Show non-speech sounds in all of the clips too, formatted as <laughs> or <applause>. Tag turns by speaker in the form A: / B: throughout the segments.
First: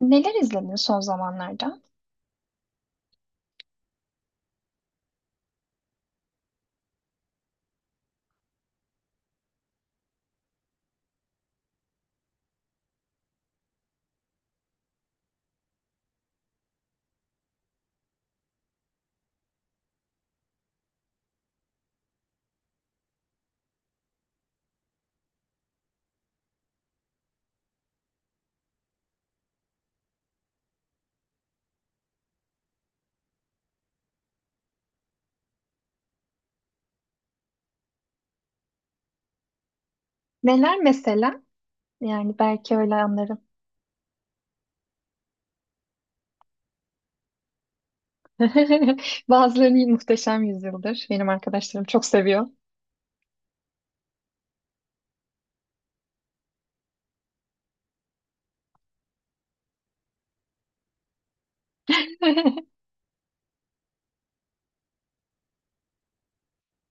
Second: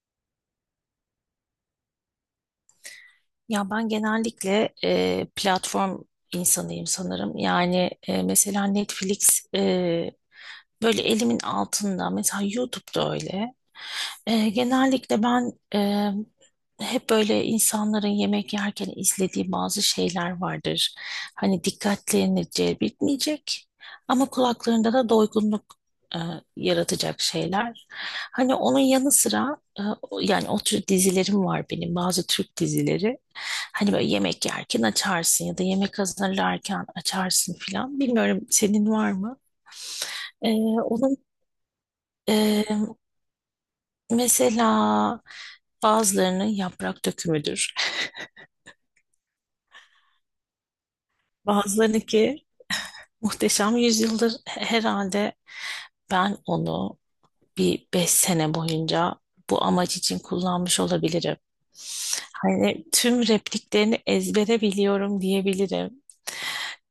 A: Neler izledin son zamanlarda?
B: Ya ben genellikle platform insanıyım sanırım. Yani mesela Netflix böyle elimin altında. Mesela YouTube'da öyle. Genellikle ben hep böyle insanların yemek yerken izlediği bazı şeyler vardır. Hani dikkatlerini celbetmeyecek ama kulaklarında da doygunluk e, yaratacak şeyler. Hani onun yanı sıra yani o tür dizilerim var benim bazı Türk dizileri. Hani böyle yemek yerken açarsın ya da yemek hazırlarken açarsın filan. Bilmiyorum senin var mı? E,
A: Neler
B: onun
A: mesela? Yani
B: e,
A: belki öyle anlarım.
B: mesela bazılarının yaprak dökümüdür.
A: <laughs> Bazılarını muhteşem yüzyıldır. Benim arkadaşlarım çok
B: Bazılarınınki
A: seviyor.
B: muhteşem yüzyıldır herhalde ben onu bir 5 sene boyunca bu amaç için kullanmış olabilirim.
A: <laughs>
B: Hani tüm repliklerini ezbere biliyorum diyebilirim.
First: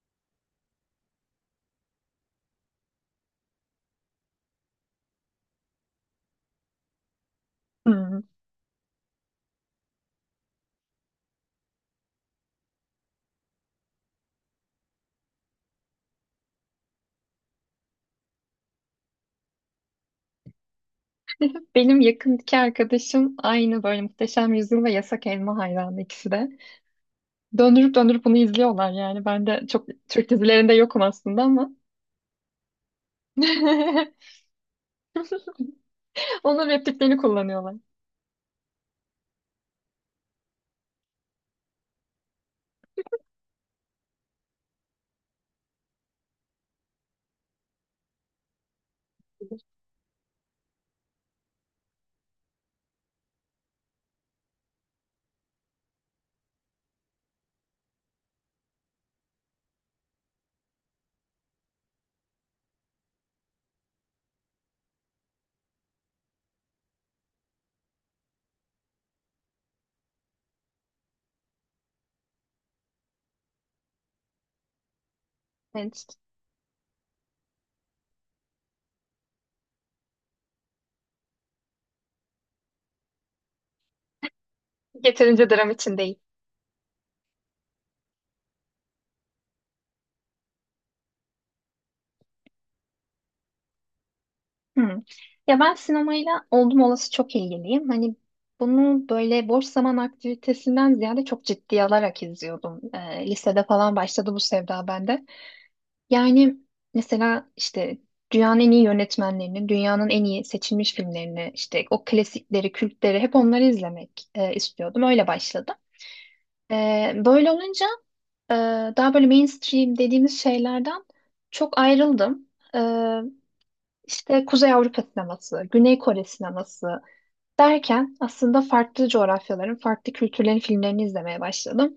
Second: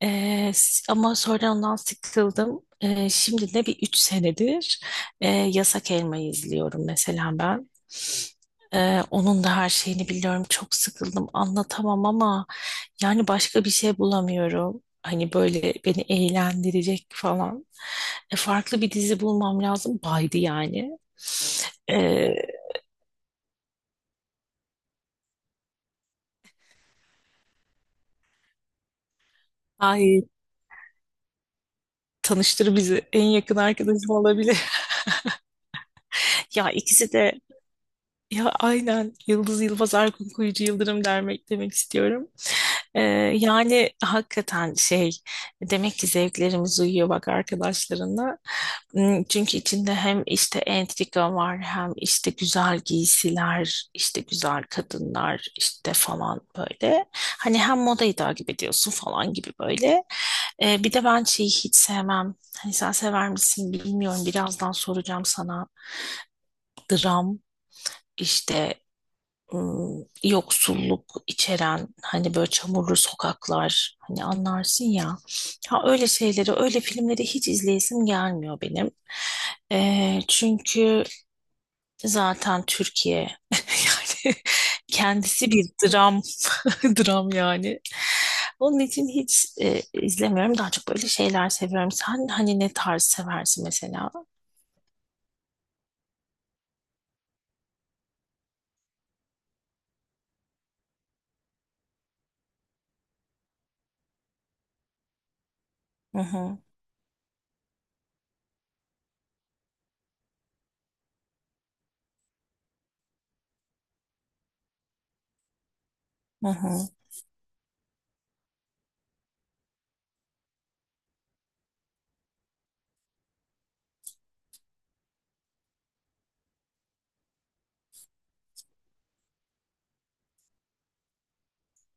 B: Ama sonra ondan sıkıldım. Şimdi de bir 3 senedir Yasak Elma'yı izliyorum mesela ben.
A: Hmm.
B: Onun da her şeyini biliyorum. Çok sıkıldım. Anlatamam ama yani başka bir şey bulamıyorum. Hani böyle beni eğlendirecek falan. Farklı bir dizi bulmam lazım. Baydı yani.
A: Benim
B: E,
A: yakındaki arkadaşım aynı böyle Muhteşem Yüzyıl ve Yasak Elma hayranı ikisi de. Döndürüp döndürüp bunu izliyorlar yani. Ben de çok
B: ay
A: Türk dizilerinde yokum aslında ama.
B: tanıştır bizi. En yakın arkadaşım
A: <laughs>
B: olabilir. <laughs>
A: Onun
B: Ya ikisi
A: repliklerini
B: de
A: kullanıyorlar.
B: ya aynen Yıldız Yılmaz Erkun Kuyucu Yıldırım demek istiyorum. Ee, yani hakikaten şey demek ki zevklerimiz uyuyor bak arkadaşlarına. Hmm, çünkü içinde hem işte entrika var hem işte güzel giysiler işte güzel kadınlar işte falan böyle. Hani hem modayı takip ediyorsun falan gibi böyle. Bir de ben şeyi hiç sevmem. Hani sen sever misin bilmiyorum birazdan soracağım sana. Dram işte yoksulluk içeren hani böyle çamurlu sokaklar hani anlarsın ya. Ha öyle
A: Evet.
B: şeyleri, öyle filmleri hiç izleyesim gelmiyor benim. Çünkü zaten Türkiye <laughs> yani
A: Yeterince
B: kendisi bir
A: dram için
B: dram
A: değil.
B: <laughs> dram yani. Onun için hiç izlemiyorum. Daha çok böyle şeyler seviyorum. Sen hani ne tarz seversin mesela?
A: Hı. Ya ben sinemayla oldum olası çok ilgiliyim. Hani bunu böyle boş zaman aktivitesinden ziyade çok ciddiye alarak izliyordum. Lisede falan başladı bu sevda bende.
B: Hı
A: Yani
B: hı,
A: mesela işte dünyanın en iyi yönetmenlerini, dünyanın en iyi seçilmiş filmlerini, işte o klasikleri, kültleri hep onları izlemek istiyordum. Öyle başladım.
B: hı hı,
A: Böyle olunca Ee, daha böyle mainstream dediğimiz şeylerden çok ayrıldım. Ee, işte Kuzey Avrupa sineması, Güney Kore sineması derken aslında farklı coğrafyaların, farklı kültürlerin filmlerini izlemeye başladım.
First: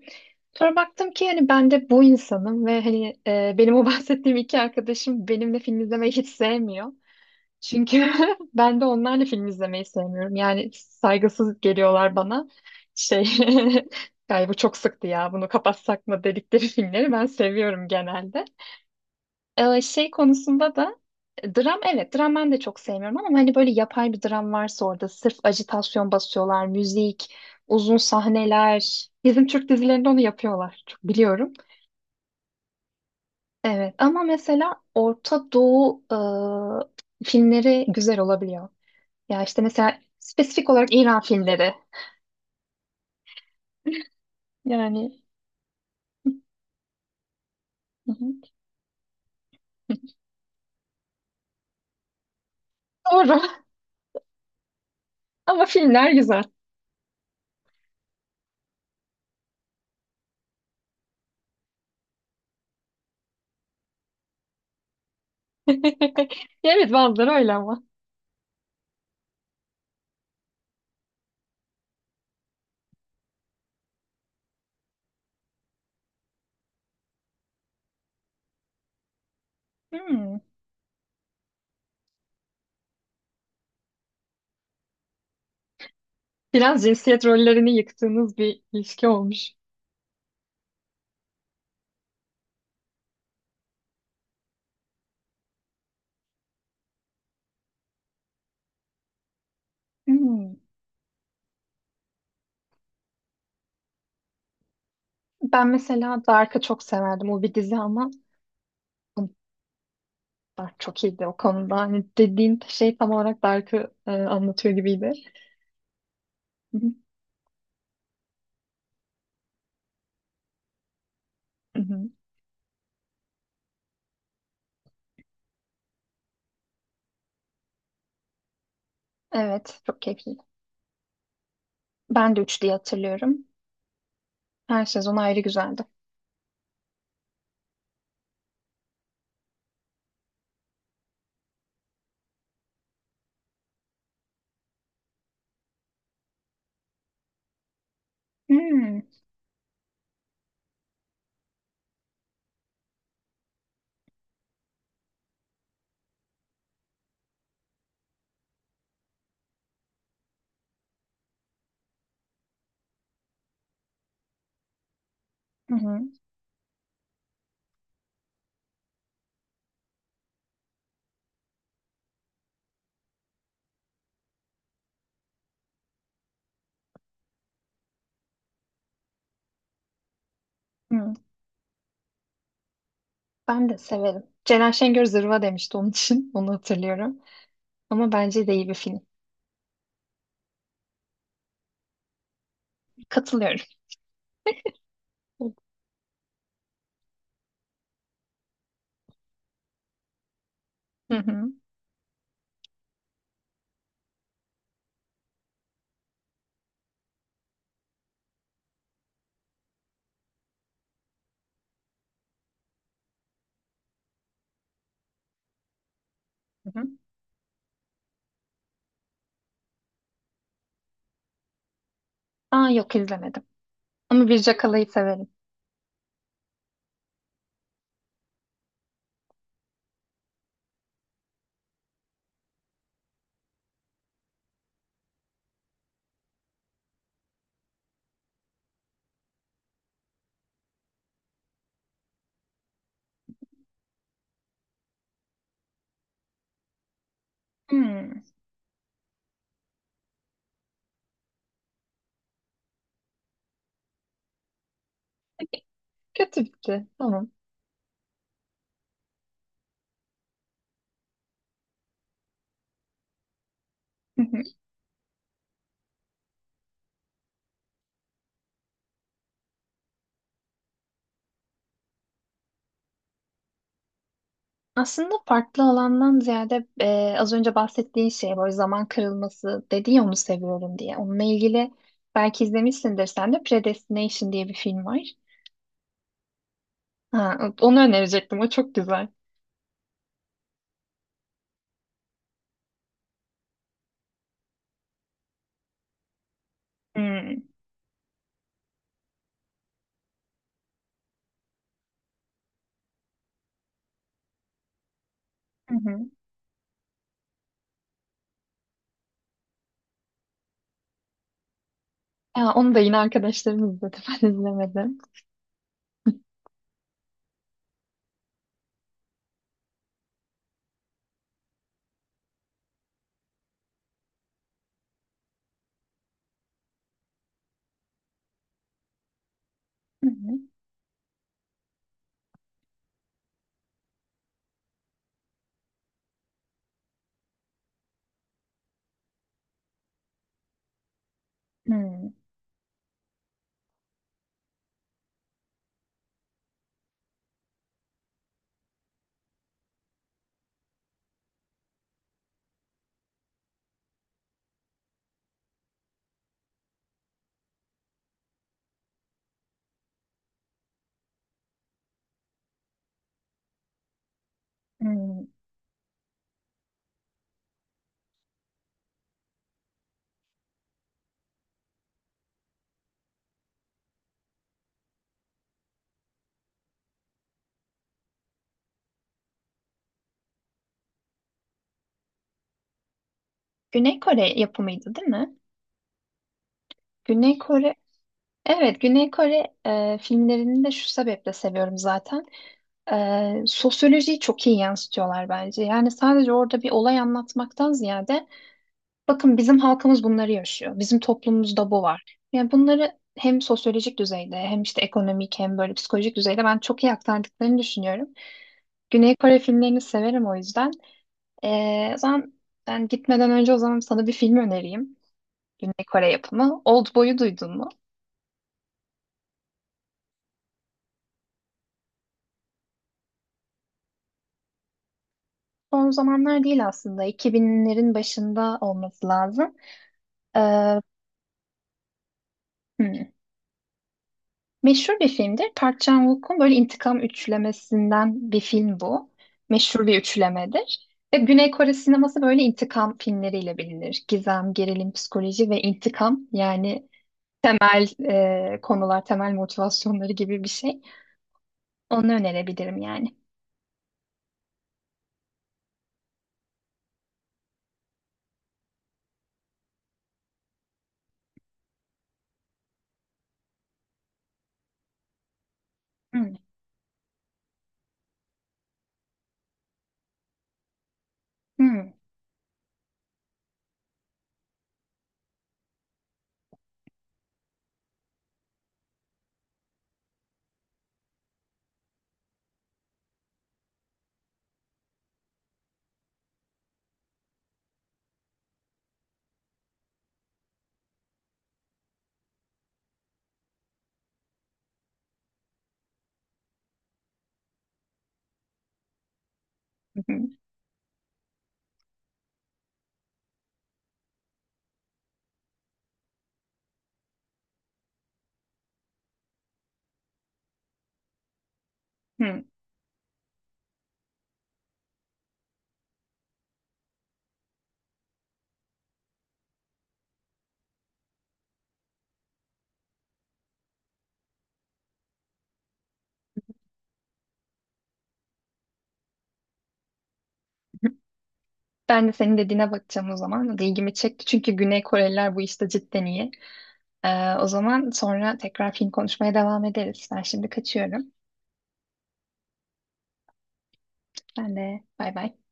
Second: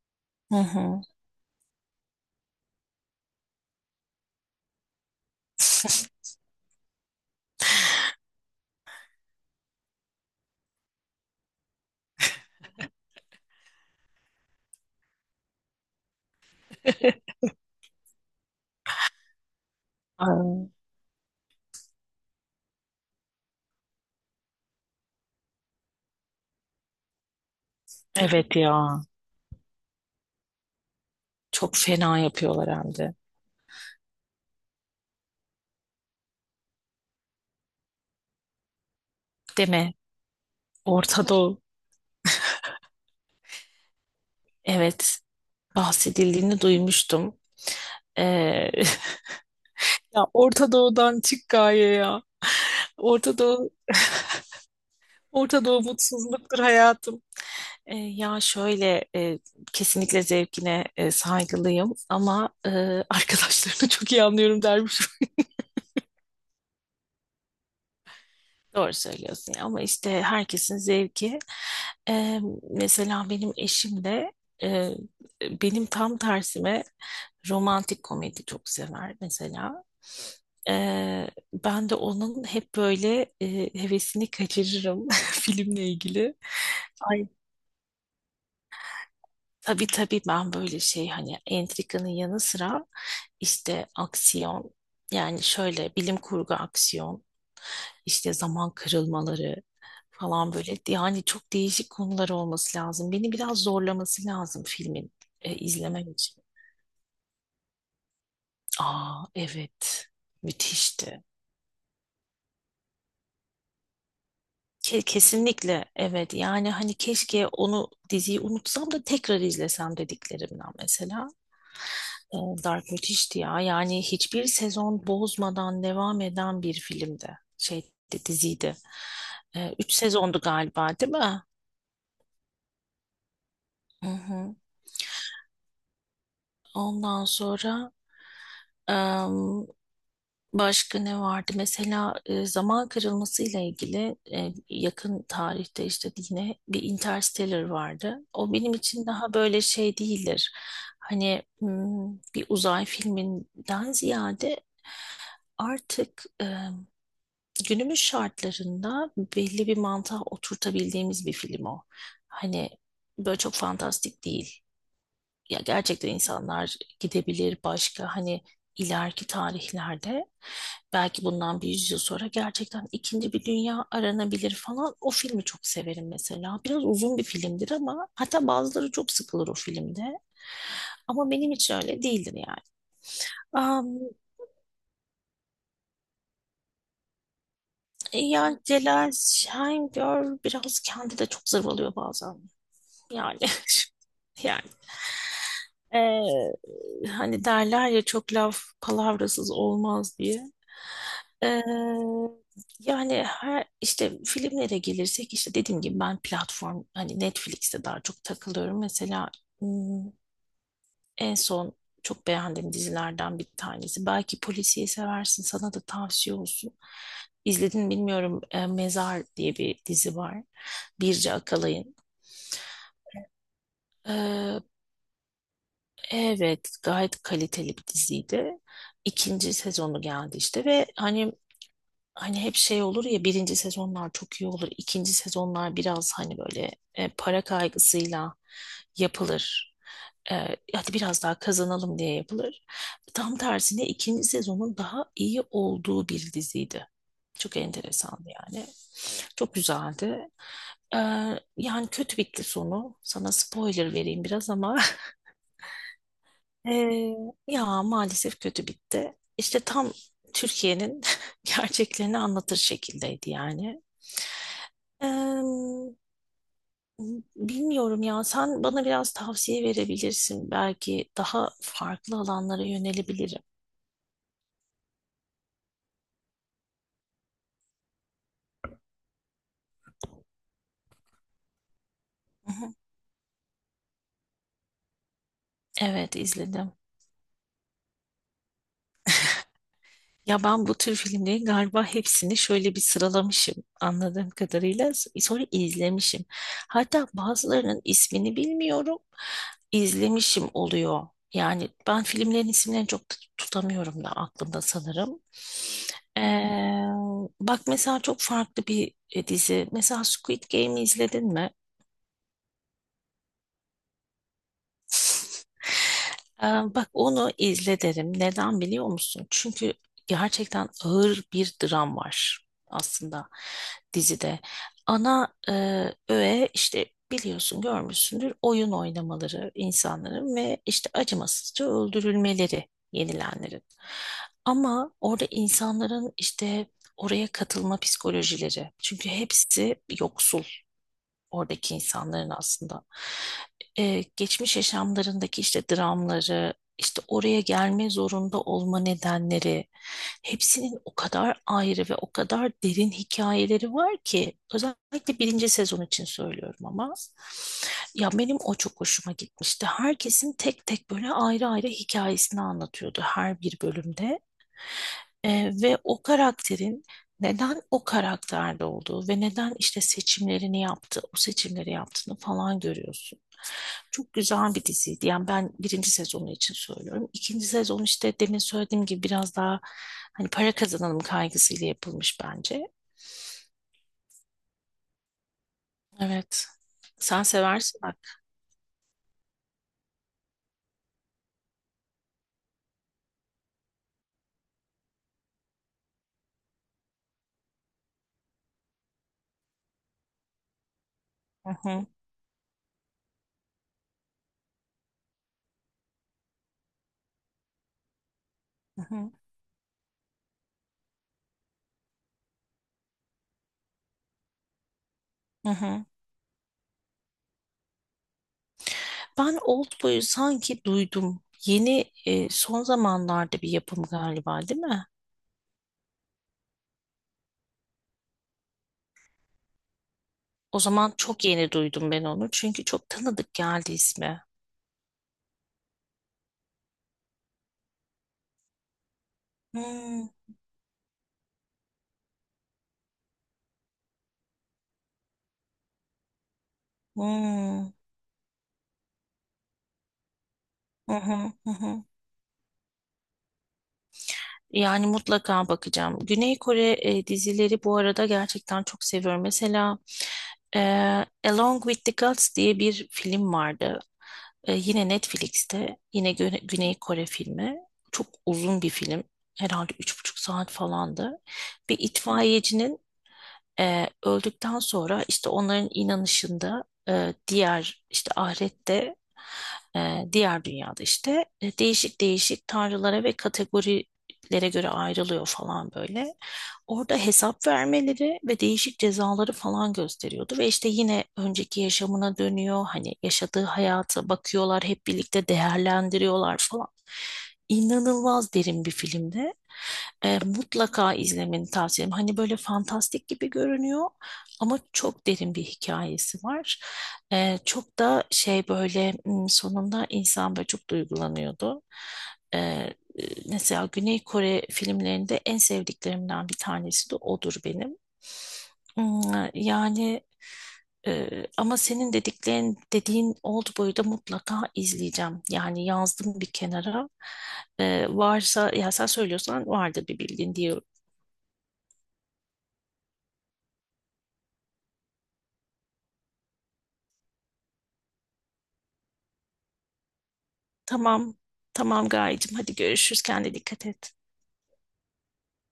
B: hı
A: Sonra
B: hı.
A: baktım ki hani ben de bu insanım ve hani benim o <laughs> bahsettiğim iki arkadaşım benimle film izlemeyi hiç
B: <laughs>
A: sevmiyor. Çünkü <laughs> ben de onlarla film izlemeyi sevmiyorum. Yani saygısız geliyorlar bana. Şey, <laughs> galiba çok sıktı ya bunu kapatsak mı dedikleri filmleri ben seviyorum genelde. Şey
B: Ay,
A: konusunda da dram, evet, dram ben de çok sevmiyorum ama hani böyle yapay bir dram varsa orada sırf ajitasyon basıyorlar, müzik, uzun
B: evet ya.
A: sahneler. Bizim Türk dizilerinde onu yapıyorlar. Çok biliyorum.
B: Çok fena yapıyorlar hem de.
A: Evet ama mesela Orta Doğu filmleri güzel olabiliyor. Ya işte
B: Deme.
A: mesela spesifik olarak İran
B: Orta Doğu.
A: filmleri. Yani
B: Evet. Bahsedildiğini duymuştum.
A: hı hı.
B: Ee, <laughs> ya Orta Doğu'dan çık gaye ya. Orta
A: Doğru. <laughs>
B: Doğu,
A: Ama
B: Orta Doğu
A: filmler güzel.
B: mutsuzluktur hayatım. Ya şöyle kesinlikle zevkine saygılıyım ama <laughs> arkadaşlarını çok iyi anlıyorum dermiş.
A: <laughs> Ya, evet, bazıları öyle ama.
B: Doğru söylüyorsun ya. Ama işte herkesin zevki. Ee, mesela benim eşim de e, benim tam tersime romantik komedi çok sever mesela.
A: Hmm.
B: Ben de onun hep böyle hevesini kaçırırım <laughs> filmle ilgili.
A: Biraz cinsiyet
B: Ay,
A: rollerini yıktığınız bir ilişki olmuş.
B: tabii tabii ben böyle şey hani entrikanın yanı sıra işte aksiyon yani şöyle bilim kurgu aksiyon işte zaman kırılmaları falan
A: Hmm.
B: böyle yani çok değişik konular olması lazım. Beni biraz zorlaması lazım filmin
A: Ben
B: izlemem
A: mesela
B: için.
A: Dark'ı çok severdim. O bir dizi ama
B: Aa, evet
A: Dark çok
B: müthişti.
A: iyiydi o konuda. Hani dediğin şey tam olarak Dark'ı anlatıyor
B: Ke-
A: gibiydi.
B: Kesinlikle evet yani
A: Hı hı,
B: hani keşke onu diziyi unutsam da tekrar izlesem dediklerimden mesela.
A: hı hı.
B: E, Dark müthişti ya yani hiçbir sezon bozmadan devam eden bir filmdi şey diziydi.
A: Evet,
B: Üç
A: çok
B: sezondu
A: keyifliydi.
B: galiba değil mi?
A: Ben de 3 diye hatırlıyorum.
B: Hı hı.
A: Her sezon ayrı güzeldi.
B: Ondan sonra Em, Başka ne vardı? Mesela zaman kırılması ile ilgili yakın tarihte işte yine bir Interstellar vardı. O benim
A: Hmm.
B: için daha böyle şey değildir. Hani bir uzay filminden ziyade artık günümüz şartlarında belli bir mantığa oturtabildiğimiz bir film o. Hani böyle çok fantastik değil ya
A: Hı hı.
B: gerçekten insanlar gidebilir başka hani ileriki tarihlerde belki bundan bir yüzyıl sonra gerçekten ikinci bir dünya aranabilir falan. O filmi çok severim mesela. Biraz uzun bir filmdir ama hatta bazıları çok sıkılır o filmde.
A: Hı.
B: Ama benim için öyle değildir yani.
A: Ben de
B: Am,
A: severim. Ceren Şengör zırva demişti onun için. <laughs> Onu hatırlıyorum. Ama bence de
B: yani
A: iyi bir film.
B: Celal Şengör biraz kendi de çok zırvalıyor bazen. Yani <laughs>
A: Katılıyorum.
B: yani
A: Hı
B: Ee, hani derler ya çok laf palavrasız olmaz diye.
A: hı.
B: Ee, yani her işte filmlere gelirsek işte dediğim gibi ben platform hani Netflix'te daha çok takılıyorum. Mesela hmm, en son çok beğendiğim dizilerden bir tanesi. Belki polisiye seversin sana da tavsiye
A: Hı
B: olsun.
A: hı.
B: İzledin bilmiyorum Mezar diye bir dizi var. Birce Akalay'ın.
A: Aa, yok, izlemedim. Ama Birce Kala'yı severim.
B: Evet, gayet kaliteli bir diziydi. İkinci sezonu geldi işte ve hani hep şey olur ya birinci sezonlar çok iyi olur. ikinci sezonlar biraz hani böyle para kaygısıyla yapılır. Hadi biraz daha kazanalım diye yapılır. Tam tersine ikinci sezonun daha iyi olduğu bir diziydi. Çok
A: Hmm.
B: enteresandı yani. Çok güzeldi. E, yani kötü bitti sonu. Sana spoiler vereyim biraz ama
A: Kötü bitti.
B: ee,
A: Tamam.
B: ya maalesef kötü bitti. İşte tam Türkiye'nin <laughs> gerçeklerini anlatır şekildeydi yani.
A: Hı hı.
B: Ee, bilmiyorum ya sen bana biraz tavsiye verebilirsin. Belki daha farklı alanlara yönelebilirim.
A: Aslında farklı alandan ziyade az önce bahsettiğin şey böyle zaman kırılması dedi ya onu seviyorum diye. Onunla ilgili belki
B: Hı hı.
A: izlemişsindir sen de Predestination diye bir film var.
B: Evet, izledim.
A: Ha, onu önerecektim. O çok güzel.
B: Ya ben bu tür filmlerin galiba hepsini şöyle bir sıralamışım anladığım kadarıyla. Sonra izlemişim. Hatta
A: Hmm.
B: bazılarının ismini bilmiyorum. İzlemişim oluyor. Yani ben filmlerin isimlerini çok tutamıyorum da aklımda sanırım.
A: Hı hı.
B: Ee, bak mesela çok farklı bir dizi. Mesela Squid Game'i izledin mi?
A: Ya, onu da yine arkadaşlarım izledi. <laughs> Ben izlemedim.
B: Ee, Bak onu izle derim. Neden biliyor musun? Çünkü gerçekten ağır bir dram var aslında dizide. Ana öğe işte biliyorsun görmüşsündür oyun oynamaları
A: Hı
B: insanların
A: hı.
B: ve işte acımasızca öldürülmeleri yenilenlerin. Ama orada insanların işte oraya katılma psikolojileri. Çünkü hepsi yoksul oradaki
A: Hmm,
B: insanların aslında geçmiş yaşamlarındaki işte dramları, işte oraya gelme zorunda olma nedenleri, hepsinin o kadar ayrı ve o kadar derin hikayeleri var ki özellikle birinci sezon için söylüyorum ama ya benim o çok hoşuma gitmişti. Herkesin tek tek böyle ayrı ayrı hikayesini anlatıyordu her bir bölümde.
A: hmm.
B: Ve o karakterin neden o karakterde olduğu ve neden işte seçimlerini yaptı, o seçimleri yaptığını falan görüyorsun. Çok güzel bir diziydi. Yani ben birinci sezonu için söylüyorum. İkinci sezon işte demin söylediğim gibi biraz daha hani para kazanalım kaygısıyla yapılmış bence.
A: Güney Kore yapımıydı, değil mi?
B: Evet. Sen
A: Güney Kore,
B: seversin bak.
A: evet, Güney Kore filmlerini de şu sebeple seviyorum zaten. E, sosyolojiyi çok iyi yansıtıyorlar bence. Yani sadece orada bir olay anlatmaktan ziyade bakın bizim halkımız bunları yaşıyor. Bizim
B: Hı
A: toplumumuzda bu
B: hı,
A: var. Yani bunları hem sosyolojik düzeyde hem işte ekonomik hem böyle psikolojik düzeyde ben çok iyi aktardıklarını düşünüyorum.
B: hı hı,
A: Güney Kore filmlerini severim o yüzden. O zaman ben gitmeden önce o zaman sana bir film önereyim.
B: hı
A: Güney
B: hı.
A: Kore yapımı. Oldboy'u duydun mu?
B: Ben Oldboy'u sanki duydum. Yeni son zamanlarda bir yapım galiba, değil mi?
A: Son zamanlar değil aslında. 2000'lerin başında olması lazım.
B: O
A: Ee,
B: zaman çok yeni duydum ben onu. Çünkü çok
A: hmm.
B: tanıdık geldi ismi.
A: Meşhur bir filmdir. Park Chan-wook'un böyle intikam üçlemesinden bir film bu. Meşhur bir
B: Hmm,
A: üçlemedir. Ve Güney Kore sineması böyle intikam filmleriyle bilinir. Gizem, gerilim, psikoloji ve intikam, yani
B: hmm,
A: temel konular, temel motivasyonları gibi bir şey.
B: hı hı, hı hı.
A: Onu önerebilirim yani.
B: Yani mutlaka bakacağım. Güney Kore dizileri bu arada gerçekten çok seviyorum. Mesela e, Along with the Gods diye bir film vardı. Yine Netflix'te. Yine
A: Hmm.
B: Güney Kore filmi. Çok uzun bir film. Herhalde 3,5 saat falandı. Bir
A: Hmm.
B: itfaiyecinin öldükten sonra işte onların inanışında diğer işte ahirette diğer dünyada işte değişik değişik tanrılara ve kategorilere göre ayrılıyor falan böyle. Orada hesap vermeleri ve değişik cezaları falan gösteriyordu ve işte yine önceki yaşamına dönüyor. Hani yaşadığı hayata bakıyorlar, hep birlikte değerlendiriyorlar falan. İnanılmaz derin bir filmdi.
A: Hı hı.
B: Mutlaka izlemeni tavsiye ederim. Hani böyle fantastik gibi görünüyor ama çok derin bir hikayesi var. Çok da şey böyle sonunda insan böyle çok duygulanıyordu. E,
A: Hı.
B: e, mesela Güney Kore filmlerinde en sevdiklerimden bir tanesi de odur benim. Hmm, yani ama senin dediğin Oldboy'u da mutlaka izleyeceğim. Yani yazdım bir kenara. Varsa ya sen söylüyorsan vardır bir bildiğin diyor.
A: Ben de senin dediğine bakacağım o zaman. İlgimi çekti çünkü Güney Koreliler bu işte cidden iyi. O zaman sonra tekrar film konuşmaya devam ederiz. Ben şimdi kaçıyorum.
B: Tamam. Tamam Gayecığım, hadi görüşürüz, kendine dikkat et.
A: Ben de bay bay.